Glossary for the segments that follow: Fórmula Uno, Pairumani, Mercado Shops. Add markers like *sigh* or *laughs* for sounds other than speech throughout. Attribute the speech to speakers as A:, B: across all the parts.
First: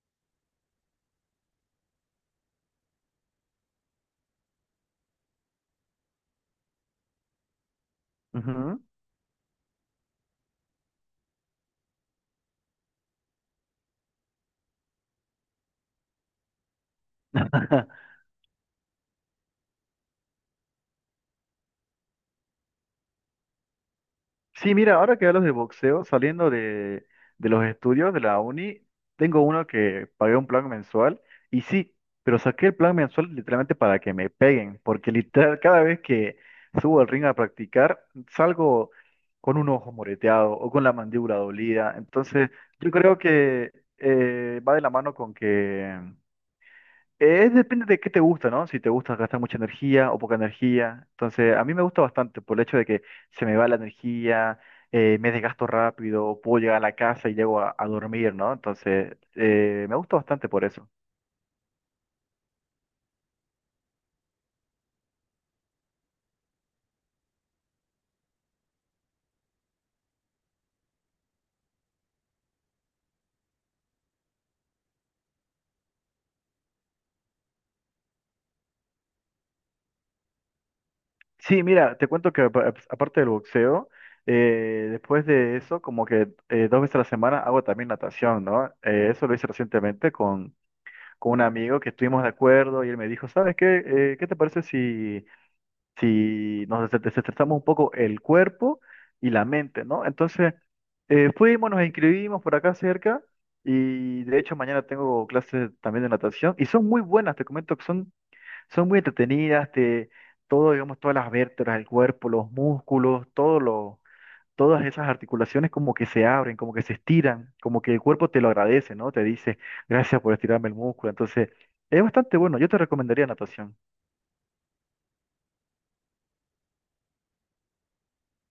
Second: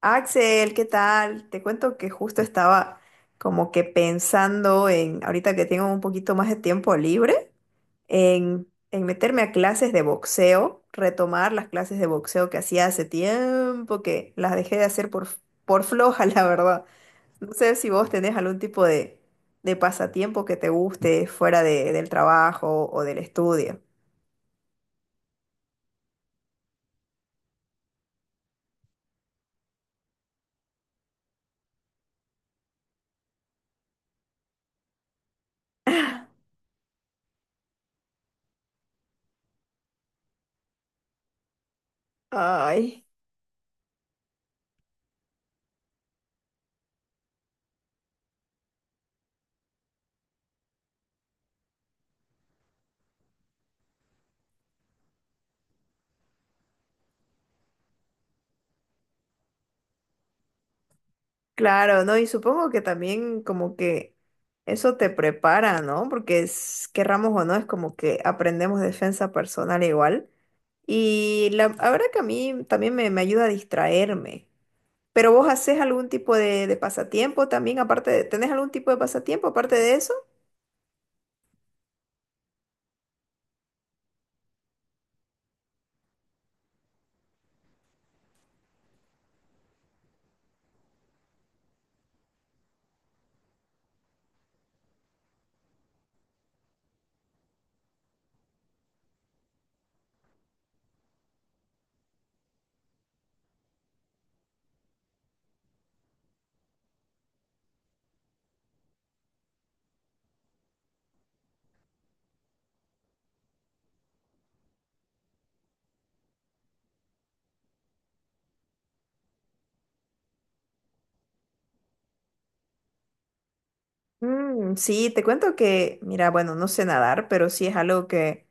A: Axel, ¿qué tal? Te cuento que justo estaba como que pensando ahorita que tengo un poquito más de tiempo libre, en,
B: Ujú.
A: en meterme a clases de boxeo, retomar las clases de boxeo que hacía hace tiempo, que las dejé de hacer por floja, *laughs* la verdad. No sé si
B: *laughs*
A: vos tenés algún tipo de pasatiempo que te guste del trabajo o del estudio.
B: Sí, mira, ahora que hablas de boxeo, saliendo de los estudios de la uni, tengo uno que pagué un plan mensual y sí, pero saqué el plan mensual literalmente para que me peguen, porque literal cada vez que subo al ring a practicar, salgo con un ojo moreteado o con la mandíbula dolida. Entonces, yo
A: Ay.
B: creo que va de la mano con que es depende de qué te gusta, ¿no? Si te gusta gastar mucha energía o poca energía. Entonces, a mí me gusta bastante por el hecho de que se me va la energía, me desgasto rápido, puedo llegar a la casa y llego a dormir, ¿no? Entonces, me gusta bastante por eso.
A: Claro, ¿no? Y supongo que también como que eso te prepara, ¿no? Porque es, querramos o no, es como que aprendemos defensa personal igual. Y la verdad que a mí también me ayuda a distraerme. Pero vos haces algún tipo de pasatiempo también, ¿tenés algún tipo de pasatiempo aparte de eso?
B: Sí, mira, te cuento que aparte del boxeo, después de eso, como que dos veces a la semana hago también natación, ¿no? Eso lo hice recientemente con un amigo que estuvimos de acuerdo y él me dijo, ¿sabes qué? ¿Qué te parece si nos desestresamos un poco el cuerpo y la mente, ¿no? Entonces, fuimos, nos inscribimos por acá cerca y de hecho mañana tengo clases también de natación y son muy buenas, te comento que son muy entretenidas, todo, digamos, todas las vértebras del cuerpo, los músculos, todas esas articulaciones como que se abren, como que se estiran, como que el cuerpo te lo agradece, ¿no? Te dice, gracias por estirarme el músculo. Entonces, es bastante bueno, yo te recomendaría natación.
A: Mm, sí, te cuento que, mira, bueno, no sé nadar, pero sí es algo que...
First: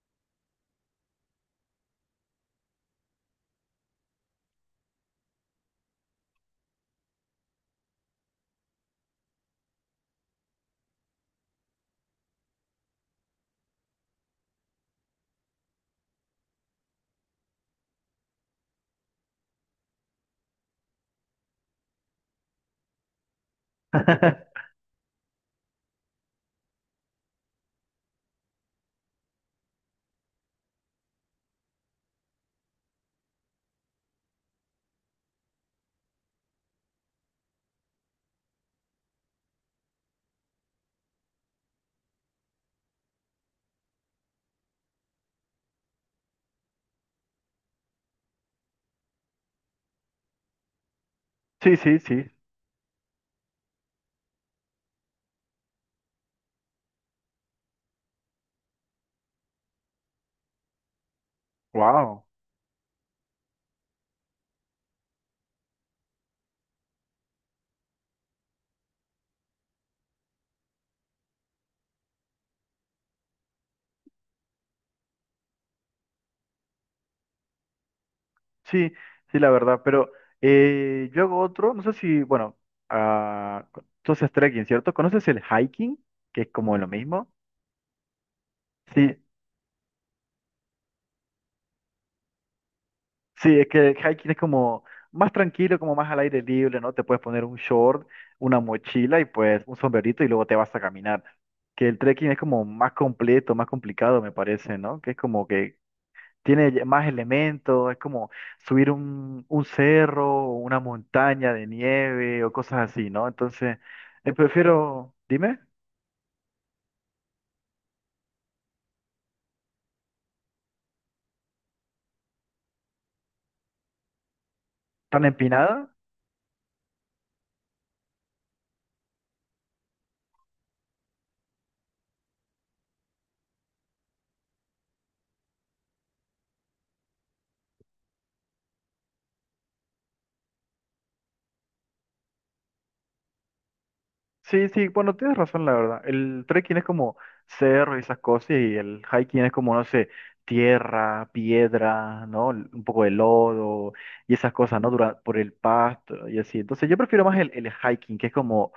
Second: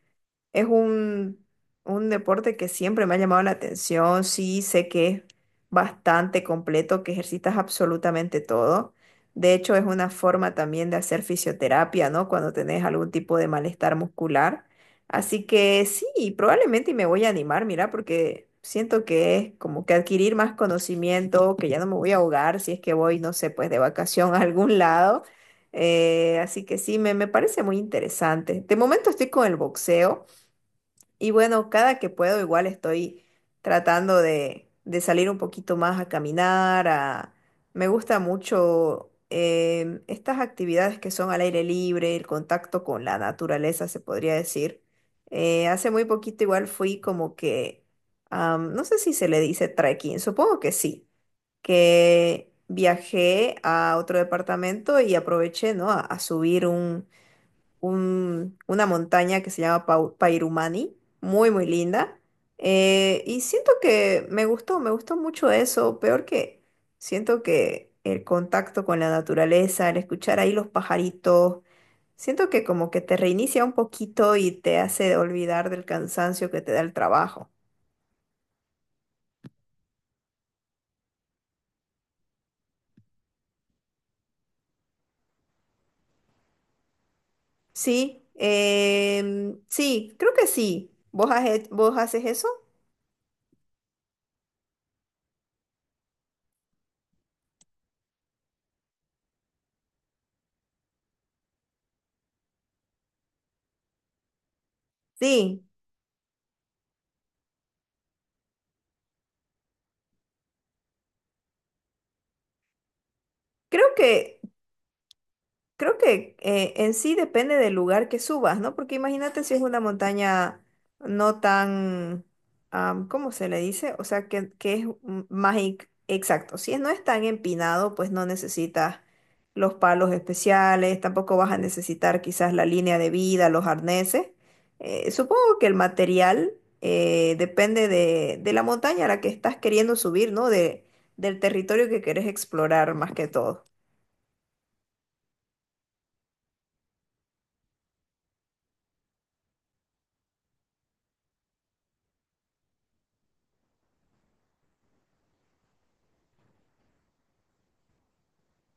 A: Es un, un deporte que siempre me ha llamado la atención. Sí, sé que es bastante completo, que ejercitas absolutamente todo. De hecho, es una forma también de hacer fisioterapia, ¿no? Cuando tenés algún tipo de malestar muscular. Así que sí, probablemente me voy a animar, mira, porque siento que es como que adquirir más conocimiento, que ya no me voy a ahogar si es que voy, no sé, pues de vacación a
B: *laughs*
A: algún lado. Así que sí, me parece muy interesante. De momento estoy con el boxeo. Y bueno, cada que puedo igual estoy tratando de salir un poquito más a caminar, a... Me gusta mucho estas actividades que son al aire libre, el contacto con la naturaleza, se podría decir. Hace muy poquito igual fui no sé si se le dice trekking, supongo que sí,
B: Sí, sí, sí.
A: que viajé a otro departamento y aproveché, ¿no?, a subir una montaña que se llama Pairumani, muy, muy linda.
B: Wow.
A: Y siento que me gustó mucho eso, peor que siento que el contacto con la naturaleza, el escuchar ahí los pajaritos, siento que como que te reinicia un poquito y te hace olvidar del cansancio que te da el trabajo.
B: Sí, sí, la verdad, pero yo hago otro, no sé si, bueno, ah, tú haces trekking, ¿cierto? ¿Conoces el hiking? Que es como lo mismo.
A: Sí,
B: Sí,
A: sí, creo que sí. ¿ Vos haces eso?
B: sí, es que el hiking es como más tranquilo, como más al aire libre, ¿no? Te puedes poner un short, una mochila y pues un sombrerito y luego te vas a caminar. Que el trekking es como más completo, más complicado, me parece, ¿no? Que es como
A: Sí,
B: que tiene más elementos, es como subir un cerro o una montaña de nieve o cosas así, ¿no? Entonces,
A: creo que...
B: prefiero, dime,
A: Creo que en sí depende del lugar que subas, ¿no? Porque imagínate si es una montaña no tan, ¿cómo se le dice? O sea, que es
B: ¿tan
A: más
B: empinada?
A: exacto. Si no es tan empinado, pues no necesitas los palos especiales, tampoco vas a necesitar quizás la línea de vida, los arneses. Supongo que el material depende de la montaña a la que estás queriendo subir, ¿no? Del territorio que querés explorar más que todo.
B: Sí, sí, bueno, tienes razón, la verdad. El trekking es como cerro y esas cosas y el hiking es como, no sé, tierra, piedra, ¿no? Un poco de lodo y esas cosas, ¿no? Por el pasto y así. Entonces, yo prefiero más el hiking, que es como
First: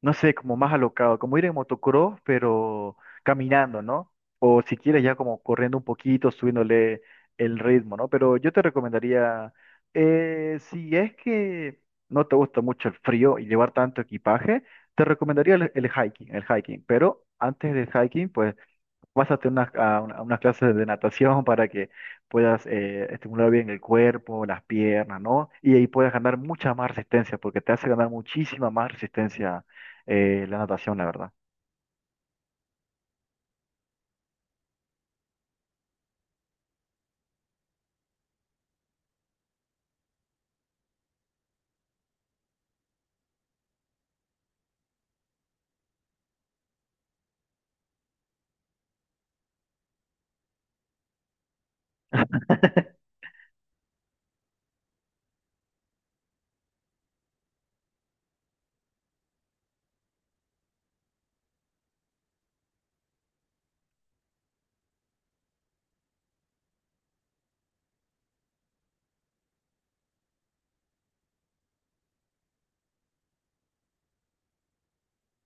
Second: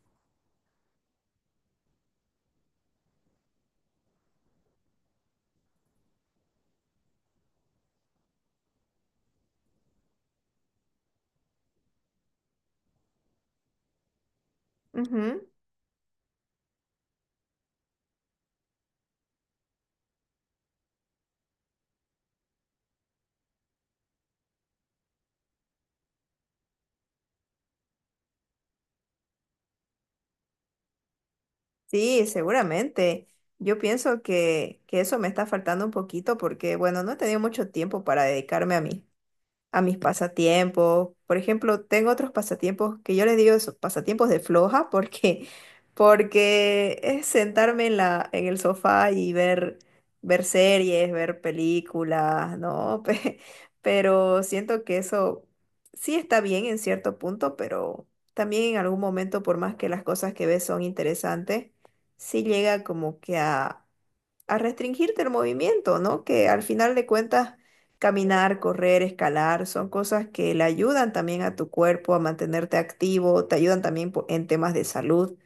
B: no sé, como más alocado, como ir en motocross, pero caminando, ¿no? O si quieres ya como corriendo un poquito, subiéndole el ritmo, ¿no? Pero yo te recomendaría, si es que no te gusta mucho el frío y llevar tanto equipaje, te
A: Ujú.
B: recomendaría el hiking, el hiking. Pero antes del hiking, pues pásate a unas clases de natación para que puedas estimular bien el cuerpo, las piernas, ¿no? Y ahí puedes ganar mucha más resistencia, porque te hace ganar muchísima más resistencia, la natación, la verdad.
A: Sí, seguramente. Yo pienso que eso me está faltando un poquito porque, bueno, no he tenido mucho tiempo para dedicarme a mí, a mis pasatiempos. Por ejemplo, tengo otros pasatiempos que yo les digo pasatiempos de floja porque *laughs* porque es sentarme en la en el sofá y ver series, ver películas, ¿no? *laughs* Pero siento que eso sí está bien en cierto punto, pero también en algún momento, por más que las cosas que ves son interesantes, sí llega como que a restringirte el movimiento, ¿no? Que al final de cuentas, caminar, correr, escalar, son cosas que le ayudan también a tu cuerpo a mantenerte activo, te ayudan también en temas de salud.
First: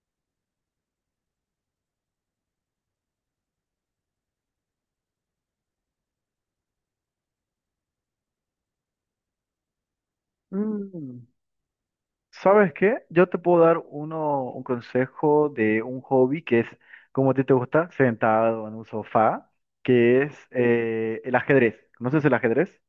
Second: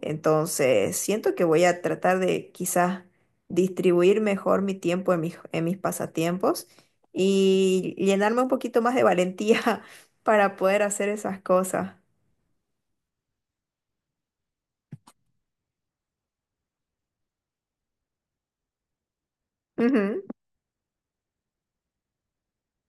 A: Entonces, siento que voy a tratar de quizás distribuir mejor mi tiempo en en mis pasatiempos y llenarme un poquito más de valentía *laughs* para poder hacer
B: Mm,
A: esas cosas.
B: ¿Sabes qué? Yo te puedo dar un consejo de un hobby que es, como a ti te gusta, sentado en un sofá, que es el ajedrez. ¿Conoces el ajedrez?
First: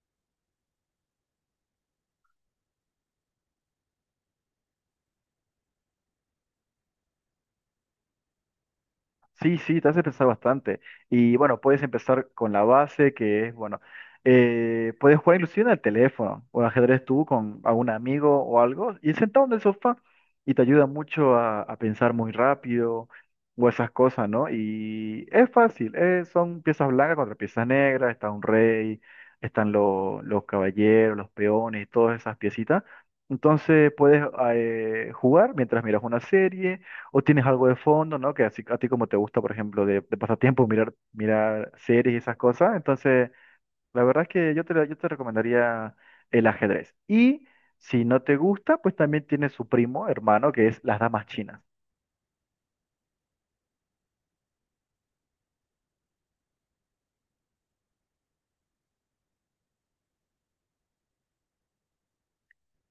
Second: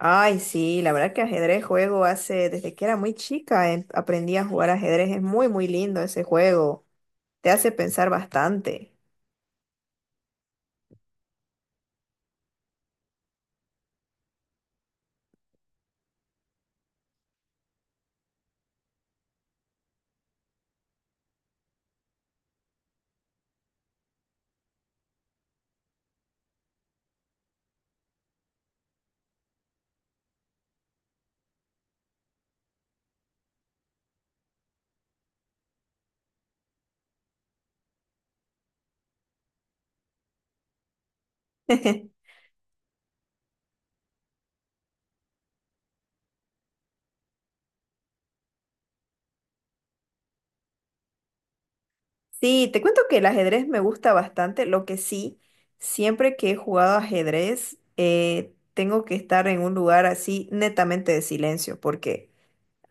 A: Ay, sí, la verdad que ajedrez juego hace, desde que era muy chica, aprendí a jugar ajedrez. Es muy, muy lindo ese juego. Te hace pensar bastante.
B: Sí, sí, te hace pensar bastante. Y bueno, puedes empezar con la base, que es, bueno, puedes jugar inclusive en el teléfono o ajedrez tú con algún amigo o algo, y sentado en el sofá, y te ayuda mucho a pensar muy rápido o esas cosas, ¿no? Y es fácil, son piezas blancas contra piezas negras, está un rey, están los caballeros, los peones, todas esas piecitas. Entonces puedes jugar mientras miras una serie o tienes algo de fondo, ¿no? Que así, a ti como te gusta, por ejemplo, de pasatiempo, mirar, mirar series y
A: *laughs*
B: esas cosas. Entonces, la verdad es que yo te recomendaría el ajedrez. Y si no te gusta, pues también tiene su primo, hermano, que es las damas chinas.
A: Sí, te cuento que el ajedrez me gusta bastante, lo que sí, siempre que he jugado ajedrez, tengo que estar en un lugar así netamente de silencio, porque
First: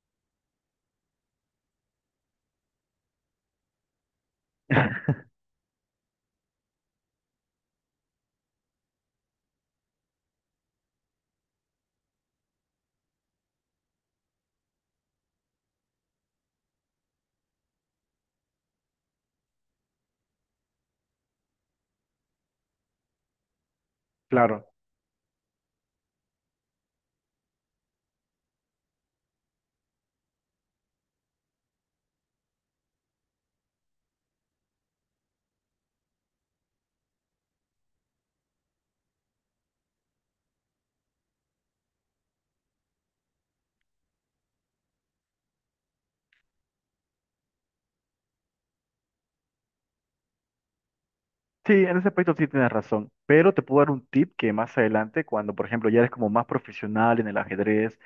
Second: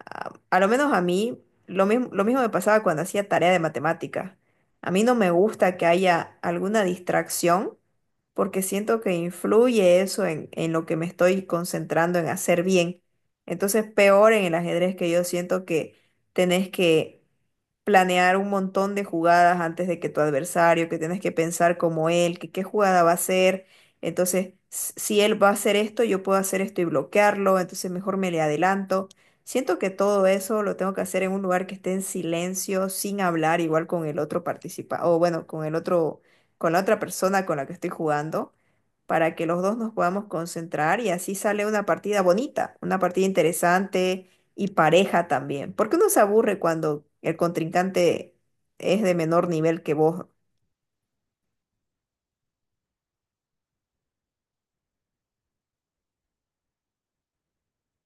A: a lo menos a mí, lo mismo me pasaba cuando hacía tarea de matemática. A mí
B: *laughs*
A: no me gusta que haya alguna distracción porque siento que influye eso en lo que me estoy concentrando en hacer bien. Entonces, peor en el ajedrez, que yo siento que tenés que planear un montón de jugadas antes de que tu adversario, que tienes que pensar como él, que qué jugada va a hacer. Entonces,
B: Claro.
A: si él va a hacer esto, yo puedo hacer esto y bloquearlo, entonces mejor me le adelanto. Siento que todo eso lo tengo que hacer en un lugar que esté en silencio, sin hablar, igual con el otro participante, o bueno, con la otra persona con la que estoy jugando, para que los dos nos podamos concentrar, y así sale una partida bonita, una partida interesante y pareja también, porque uno se aburre cuando el contrincante es de menor nivel que vos.
B: Sí, en ese aspecto sí tienes razón, pero te puedo dar un tip que más adelante, cuando por ejemplo ya eres como más profesional en el ajedrez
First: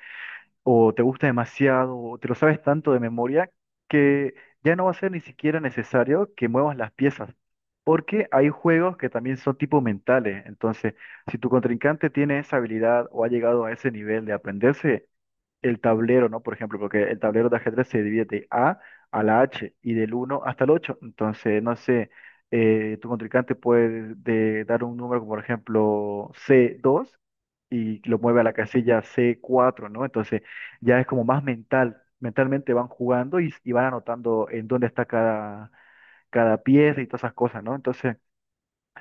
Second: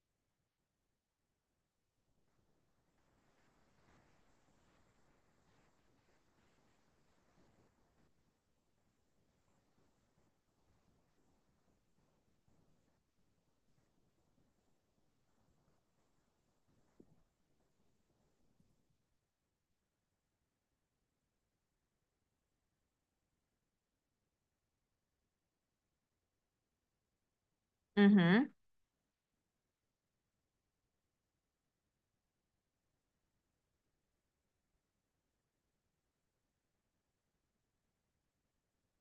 B: o te gusta demasiado, o te lo sabes tanto de memoria, que ya no va a ser ni siquiera necesario que muevas las piezas, porque hay juegos que también son tipo mentales. Entonces, si tu contrincante tiene esa habilidad o ha llegado a ese nivel de aprenderse, el tablero, ¿no? Por ejemplo, porque el tablero de ajedrez se divide de A a la H y del 1 hasta el 8. Entonces, no sé, tu contrincante puede dar un número como por ejemplo c2 y lo mueve a la casilla c4, ¿no? Entonces, ya es como más mental. Mentalmente van jugando y van anotando en dónde está cada, cada pieza y todas esas cosas, ¿no? Entonces,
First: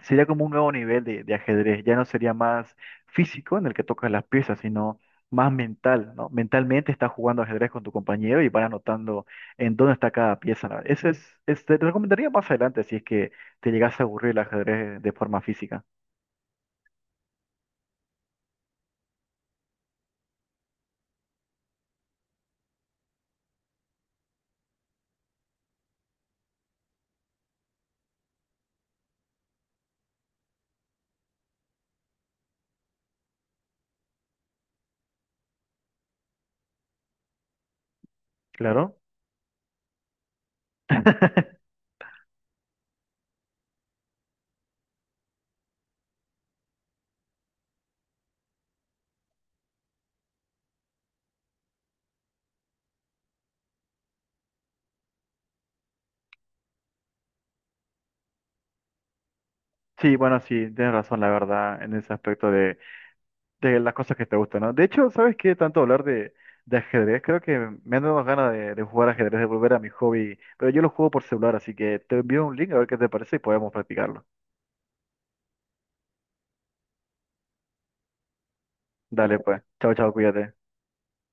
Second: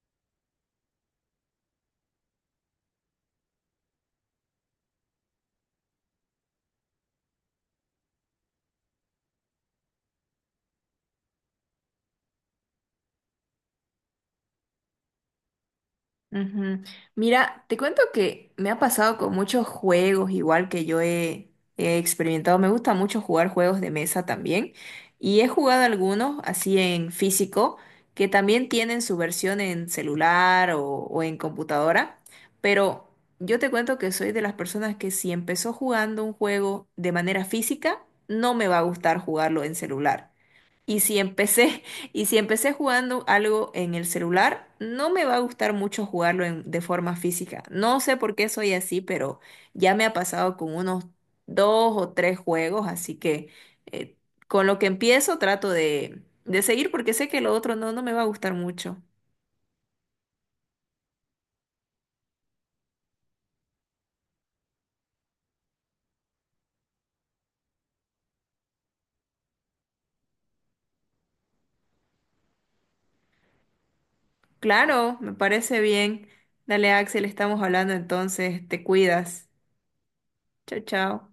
B: sería como un nuevo nivel de ajedrez. Ya no sería más físico en el que tocas las piezas, sino más mental, ¿no? Mentalmente estás jugando ajedrez con tu compañero y van anotando en dónde está cada pieza. ¿No? Ese es- te recomendaría más adelante si es que te llegas a aburrir el ajedrez de forma física.
A: Ujú. Mira, te cuento que me ha pasado con muchos juegos, igual que he experimentado. Me gusta mucho jugar juegos de mesa también. Y he jugado algunos así en físico, que también tienen su versión en celular o en computadora. Pero yo te cuento que soy de las personas que si empezó jugando un juego de manera física, no me va a
B: Claro.
A: gustar jugarlo en celular. Y si
B: *laughs*
A: empecé, *laughs* y si empecé jugando algo en el celular, no me va a gustar mucho jugarlo de forma física. No sé por qué soy así, pero ya me ha pasado con unos dos o tres juegos, así que eh, con lo que empiezo trato de seguir porque sé que lo otro no me va a gustar mucho.
B: Sí, bueno, sí, tienes razón, la verdad, en ese aspecto de las cosas que te gustan, ¿no? De hecho, ¿sabes qué? Tanto hablar de ajedrez, creo que me han dado ganas de jugar ajedrez, de volver a mi hobby, pero yo lo juego por celular, así que te envío un link a ver qué te parece y podemos practicarlo.
A: Claro, me parece bien. Dale, Axel, estamos hablando entonces. Te
B: Dale,
A: cuidas.
B: pues. Chao, chao, cuídate.
A: Chao, chao.